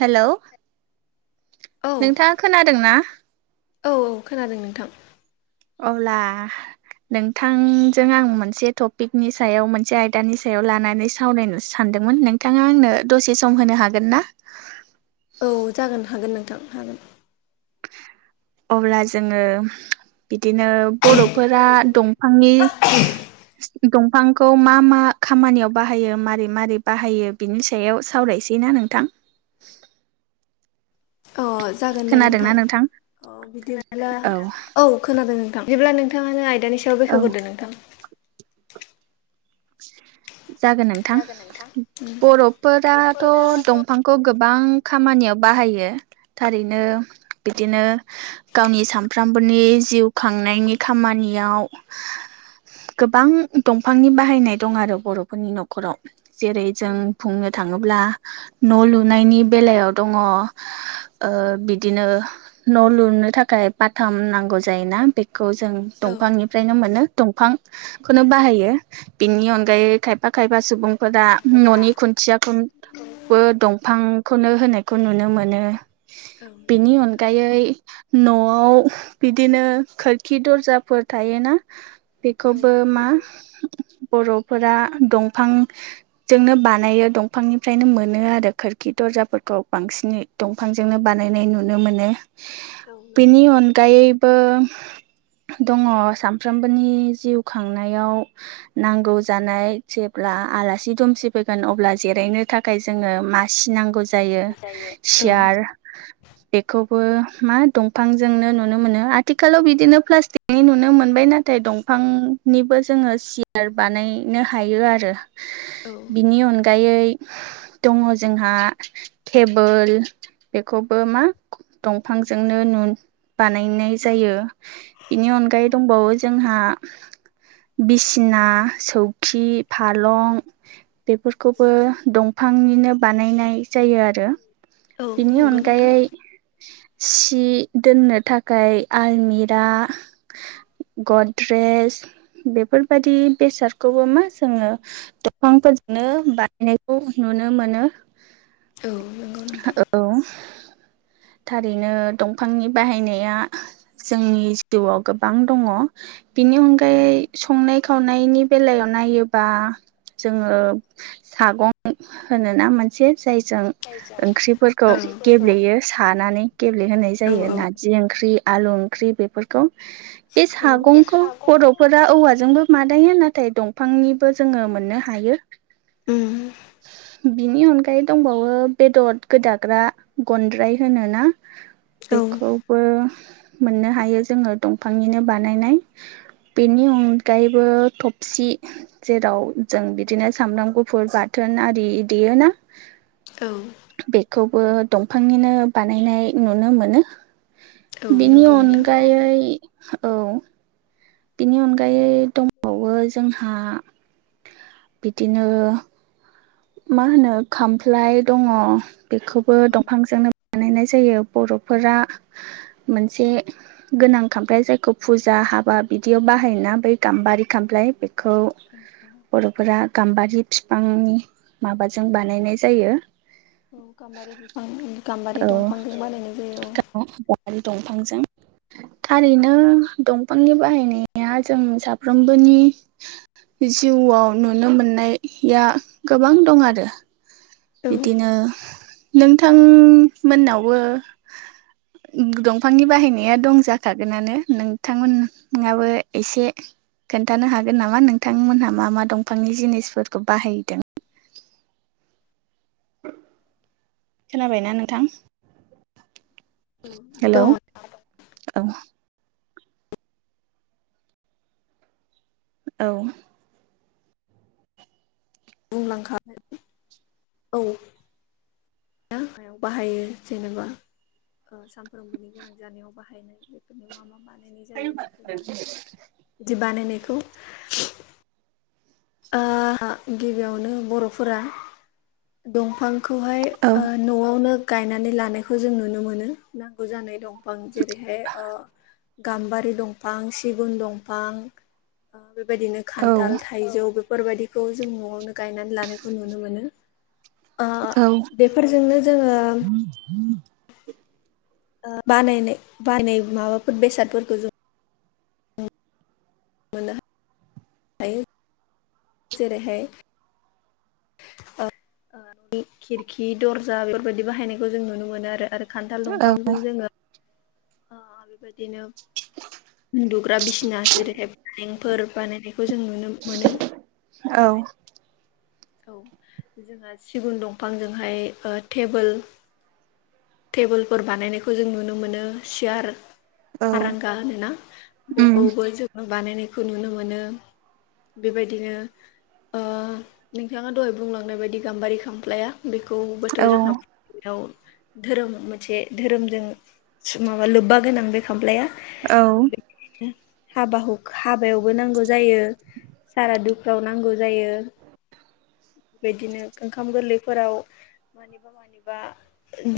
Hello औ नोंथाङा खोनादों ना औ औ खोनादों नोंथां अब्ला नोंथांजों आं मोनसे टपिकनि सायाव मोनसे आयदानि सायाव लानानै सावरायनो सानदोंमोन नोंथाङा आंनो दसे सम होनो हागोन ना औ जागोन हागोन नोंथां हागोन अब्ला जोङो बिदिनो बर'फोरा दंफांनि दंफांखौ मा मा खामानियाव बाहायो मारै मारै बाहायो बिनि सायाव सावरायसै ना नोंथां अ जागोन दे नोंथां अ बिदि औ [unintelligible] औ खोनादों नोंथां जेब्ला नोंथाङानो आयदानि सायाव औ बेखग्रोदों नोंथां जागोन नोंथां उम बर'फोराथ' दंफां खौ गोबां खामानियाव बाहायो थारैनो बिदिनो गावनि सानफ्रामबोनि जिउ खांनायनि खामानियाव गोबां दंफांनि बाहायनाय नाय दं आरो बर'फोरनि न'खराव जेरै जों बुंनो थाङोब्ला न' लुनायनि बेलायाव दङ बिदिनो न' लुनो थाखाय बाथाम नांगौ जायोना बेखौ जों औ दंफांनिफ्रायनो मोनो दंफांखौनो बाहायो बिनि अनगायै खायफा खायफा सुबुंफोरा न'नि खुन्थिया खौबो दं फांखौनो होनायखौ नुनो मोनो नंगौ बेनि नोंथां अनगायै न'आव बिदिनो खोरखि दरजाफोर थायोना औ बेखौबो मा बर'फोरा दंफां जोंनो बानायो दंफांनिफ्रायनो मोनो आरो खोरखि दरजाफोरखौ बांसिनै दंफांजोंनो बानायनाय नुनो मोनो औ नंगौ बेनि नोंथां अनगायै बो दङ सामफ्रामबोनि जिउ खांनायाव नांगौ जानाय जेब्ला आलासि दुमसि फैगोन अब्ला जिरायनो थाखाय जोङो मासि नांगौ जायो औ सियार बेखौबो मा दंफांजोंनो नुनो मोनो आथिखालाव बिदिनो प्लास्टिक नि नुनो मोनबाय नाथाय दंफांनिबो जोङो सि यार बानायनो हायो आरो बिनि अनगायै दङ जोंहा टेबोल बेखौबो मा दंफांजोंनो नु बानायनाय जायो बिनि अनगायै दंबावो जोंहा बिसि सिना सौखि फालं बेफोरखौबो दंफांनिनो बानायनाय जायो आरो औ बिनि नंगौ नोंथां अनगायै सि दोननो थाखाय आलमिरा गद्रेेज बेफोरबायदि बेसादखौबो मा जोङो दंफांफोरजोंनो बानायनायखौ नुनो मोनो औ नोंगौ औ थारैनो दंफांनि बाहायनाया जोंनि जिउआव गोबां दङ बिनि अनगायै संनाय संनाय खावनायनि बेलायाव नायोबा जोङो सागं होनो ना मोनसे जायजों ओंख्रिफोरखौ औ गेब्लेयो सानानै गेब्लेहोनाय जायो नारजि ओंख्रि आलु ओंख्रि बेफोर खौ बे सागंखौ बर'फोरा औवाजोंबो मादायो नाथाय दंफांनिबो जोङो मोननो हायो उम बिनि अनगायै दंबावो बेदर गोदाग्रा गनद्राय होनोना औ बेखौ मोननो हायो जोङो दंफांनिनो बानायनाय बेनि अन गायैबो थबसि जेराव जों बिदिनो सामब्राम गुफुर बाथोन आरि देयोना औ बेखौबो दंफांनिनो बानायनाय नुनो मोनो औ बेनि नंगौ नोंथां अनगायै औ बिनि अनगायै दंबावो जोंहा बिदिनो मा होनो खामफ्लाय दङ बेखौबो औ दंफांजोंनो बानायनाय जायो बर'फोरा मोनसे गोनां खामफ्लाय जायखौ फुजा हाबा बिदियाव बाहायोना बै गाम्बारि खामफ्लाय बेखौ औ बर'फोरा गाम्बारि फिफांनि माबाजों बानायनाय जायो औ गाम्बारि बिफां गाम्बारि दंफांजों बानायनाय जायो औ आरो दंफांजों थारैनो दंफांनि बाहायनाया जों साफ्रोमबोनि जिउआव नुनो मोननाया गोबां दं आरो बिदिनो नोंथां मोननावबो दंफांनि बाहायनाया दं जाखागोनानो नोंथांमोन नाबो एसे खोन्थानो हागोन नामा नोंथांमोनहा मा मा दंफांनि जिनिसफोरखौ बाहायदों खोनाबायना नोंथां औ हेलौ दङ औ औ बुंलांखागोन औ याव बाहायो जेनेबा सानफ्रोमबोनि गोनां जानायाव बाहायनाय बेफोरनि मा मा बानायनाय जायो बेखौ बानाय बिदि बानायनायखौ ओ गिबियावनो बर'फोरा दंफांखौहाय औ ओ न'आवनो गायनानै लानायखौ जों नुनो मोनो नांगौ जानाय दं फां जेरैहाय ओ गाम्बारि दंफां सिगुन दंफां बेबायदिनो खान्थाल औ थाइजौ बेफोरबायदिखौ जों न'आवनो गायनानै लानायखौ नुनो मोनो ओ औ बेफोरजोंनो जोङो ओ बानायनाय बायनाय माबाफोर बेसादफोरखौ जों मोननो हायो जेरैहाय ओ खिरखि दर्जा बेफोरबायदि बाहायनायखौ जों नुनो मोनो आरो खान्थाल दंफांजों जोङो ओ बेबायदिनो उन्दुग्रा बिसना जेरैहाय फालेंफोर बानायनायखौ जों नुनो मोनो औ बेबायदि औ जोंहा सिगुन दंफांजोंहाय ओ टेबोल टेबोलफोर बानायनायखौ जों नुनो मोनो सियार औ आरांगा होनोना उम बेखौबो जोङो बानायनाय खौ नुनो मोनो बेबायदिनो ओ नोंथाङा दहाय बुंलांनाय बायदि गाम्बारि खामफ्लाया बेखौबोथ' औ जोंहा बेयाव धोरोम मोनसे धोरोमजों माबा लोब्बा गोनां बे खामफ्लाया औ हाबा हाबायावबो नांगौ जायो सारादुफ्राव नांगौ जायो बेबायदिनो ओंखाम गोरलैफोराव मानिबा मानिबा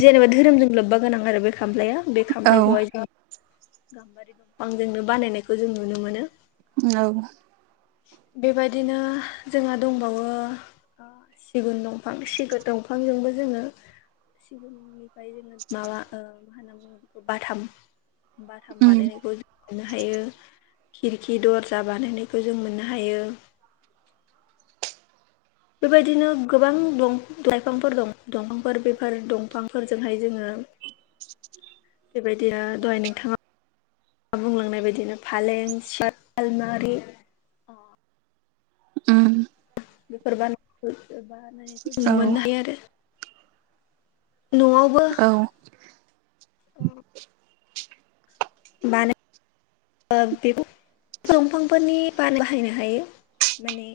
जेनेबा धोरोमजों लोब्बा गोनां आरो बे खामफालाया बे औ खामफ्लायखौहाय जों गाम्बारि दंफांजोंनो बानायनायखौ जों नुनो मोनो औ बेबायदिनो जोंहा दंबावो सिगुन दंफां सिगुन दंफांजोंबो जोङो सिगुननि ओमफ्राय जोङो माबा मा होनना बुङो बेखौ बाथाम बाथाम बानायनायखौ मोननो हायो खिरखि दर्जा बानायनायखौ जों मोननो हायो बेबायदिनो गोबां दंफां लाइफांफोर दं दंफांफोर बे फोर दंफांफोरजोंहाय जोङो बेबायदिनो दहाय नोंथाङा मा बुंलांनाय बायदिनो फालें सियार आलमारि उम बेफोर बानाय बानायनायखौ औ मोननो हायो आरो न'आव [inaudible] औ [unintelligible] दंफांफोरनि बानायना बाहायनो हायो माने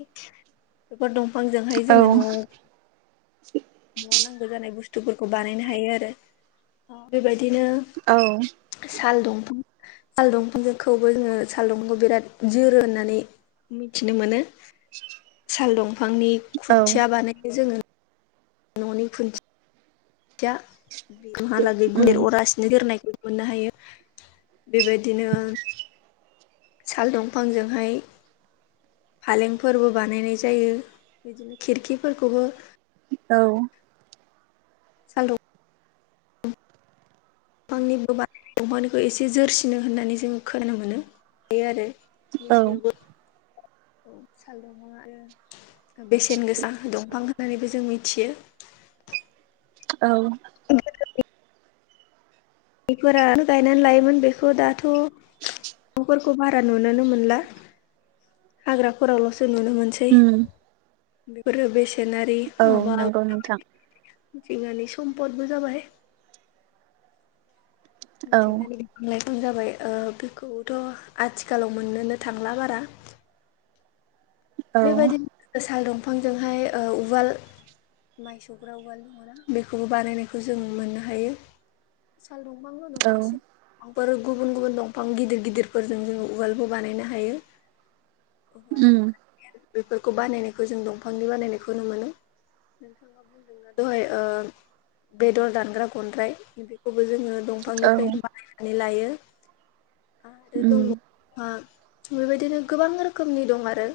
बेफोर दंफांजोंहाय औ जोङो न'आव न'आव नांगौ जानाय बुस्थुफोरखौ बानायनो हायो आरो बेबायदिनो औ साल दंफां साल दंफांजोंखौबो जोङो साल दंफांखौ बिराद जोरो होननानै मिथिनो मोनो साल दंफांनि खुन्थिया बानायनो जोङो न'नि खुन्थि खुन्थिया गोबावहालागै [unintelligible] गुनिर उम अरा जोरनायखौ मोननो हायो बेबायदिनो साल दंफांजोंहाय फालेंफोरबो बानायनाय जायो बिदिनो खिरखिफोरखौबो औ [inaudible] साल दंफां बिफांनिबो बारा [unintelligible] दंफांनिखौ एसे जोरसिनो होननानै जों खोनानो मोनो हायो आरो। औ [unintelligible] [inaudible] साल दंफांआ बेसेन गोसा दंफां होननानैबो जों मिथियो औ [unintelligible] बेफोरा गायनानै लायोमोन बेखौ दाथ' न'खरफोरखौ बारा नुनोनो मोनला हाग्राफोरावल'सो नुनो मोनसै। उम बेफोरो बेसेनारि औ माबा नंगौ नोंथां मिथिंगानि सम्पदबो जाबाय। [unintelligible] औ थांनायखौनो [unintelligible] जाबाय बेखौथ' आथिखालाव मोननोनो थांला बारा। औ बेबायदिनो साल दंफांजोंहाय उवाल माइ सौग्रा उवाल दङ ना बेखौबो बानायनायखौ जों मोननो हायो। साल दंफांल' नङा औ सि दंफांफोर गुबुन गुबुन दंफां गिदिर गिदिरफोरजों जोङो उवालबो बानायनो हायो। उवाल उम बेफोरखौ बानायनायखौ जों दंफांनि बानायनायखौ नुनो मोनो। दहाय ओ बेदर दानग्रा खनद्राय बेखौबो जोङो औ दंफांनिफ्रायनो बाहायनानै लायो आरो उम दङ जोंहा बेबायदिनो गोबां रोखोमनि दं आरो।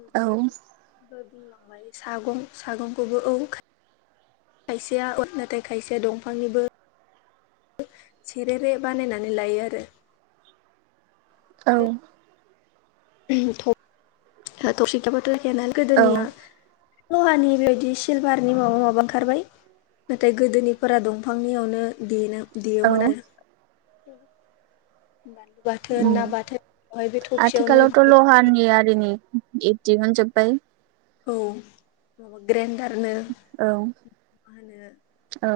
औ ओ बुंलांबाय सागं सागंखौबो औ। खायसेया नाथाय खायसेया दंफांनिबो सेरेरे बानायनानै लायो आरो। औ ओ थब थबसिखौबोथ [unintelligible] औ गोदोनिया लहानि बेबायदि सिलभारनि माबा माबा ओंखारबाय। नाथाय गोदोनिफोरा दंफांनियावनो देनो औ दयोमोन आरो। बाथोन ना उम बाथोन ओमाय बे थफसियावनो आथिखालावथ' लहानि आरिनि बिब्दि दिहुनजोबबाय। औ ग्रेन्दारनो औ औ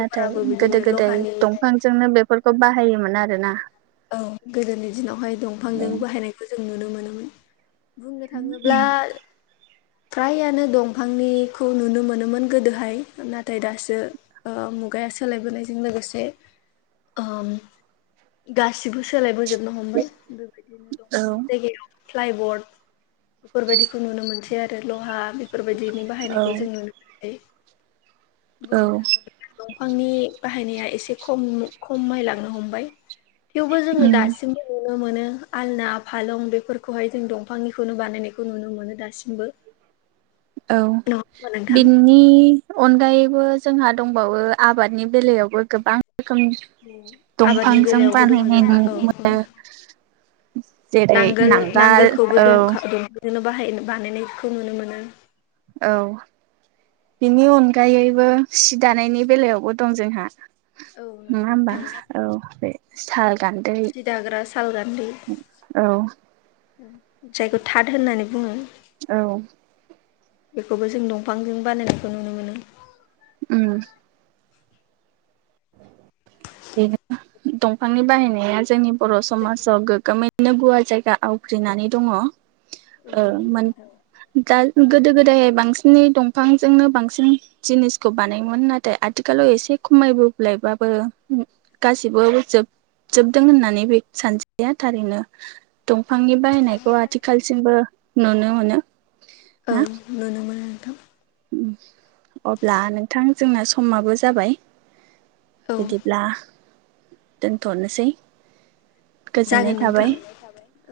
नाथाय बिदिनो गोदो गोदाय लहानि दंफांजोंनो बे बेफोरखौ बाहायोमोन आरो ना। औ गोदोनि दिनावहाय औ दंफांजों बाहायनायखौ जों नुनो मोनोमोन बुंनो थाङोब्ला फ्रायानो दंफांनिखौ नुनो मोनोमोन गोदोहाय नाथाय दासो मुगाया सोलायबोनायजों लोगोसे गासिबो सोलायबोजोबनो हमबाय बेबायदिनो औ दंफांनि जायगायाव फ्लाइबर्ड बेफोरबायदिखौ नुनो मोनसै आरो लहा बेफोरबायदिनि औ बाहायनायखौ जोंङो औ बुंनो थाङोब्ला दंफांनि बाहायनाया एसे खम खमाय लांनो हमबाय थेवबो जोङो उम दासिमबो नुनो मोनो आलना फालं बेफोरखौहाय जों दंफांनिखौनो बानायनायखौ नुनो मोनो दासिमबो औ नङा होमबा नोंथां बिनि अनगायैबो जोंहा दंबावो आबादनि बेलायावबो गोबां रोखोम आबादनि दंफांजों बेलायावबो दङ बानायनाय जोंहा औ औ जेरै नांगोल नांगाल नांगोलखौबो औ द दंखांजोंनो बाहाय बानायनायखौ नुनो मोनो औ बिनि अनगायैबो सि दानायनि बेलायावबो दं जोंहा। औ नङा नंगौ होमबा नोंथां औ बे साल गान्दै सि दाग्रा साल गान्दै औ जायखौ थाद होननानै बुङो औ बेखौबो जों दंफांजों बानायनायखौ नुनो मोनो उम बेनो दंफांनि बाहायनाया जोंनि बर' समाजाव गो ग्मैनो गुवार जायगा आवग्रिनानै दङ औ नंगौ मोन नोंथां दा गोदो गोदाय बांसिनै दंफांजोंनो बांसिन जिनिसखौ बानायोमोन नाथाय आथिखालाव एसे खमायबोलायबाबो गासिबो जोबजोबदों होननानै बे सानजाया थारैनो दंफांनि बाहायनायखौ आथिखालसिमबो नुनो मोनो औ ना नुनो मोनो नोंथां अब्ला नोंथां जोंना समाबो जाबाय औ बिदिब्ला दोनथ'नोसै गोजोननाय जागोन नोंथां थाबाय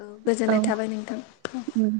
औ गोजोननाय थाबाय नोंथां औ उम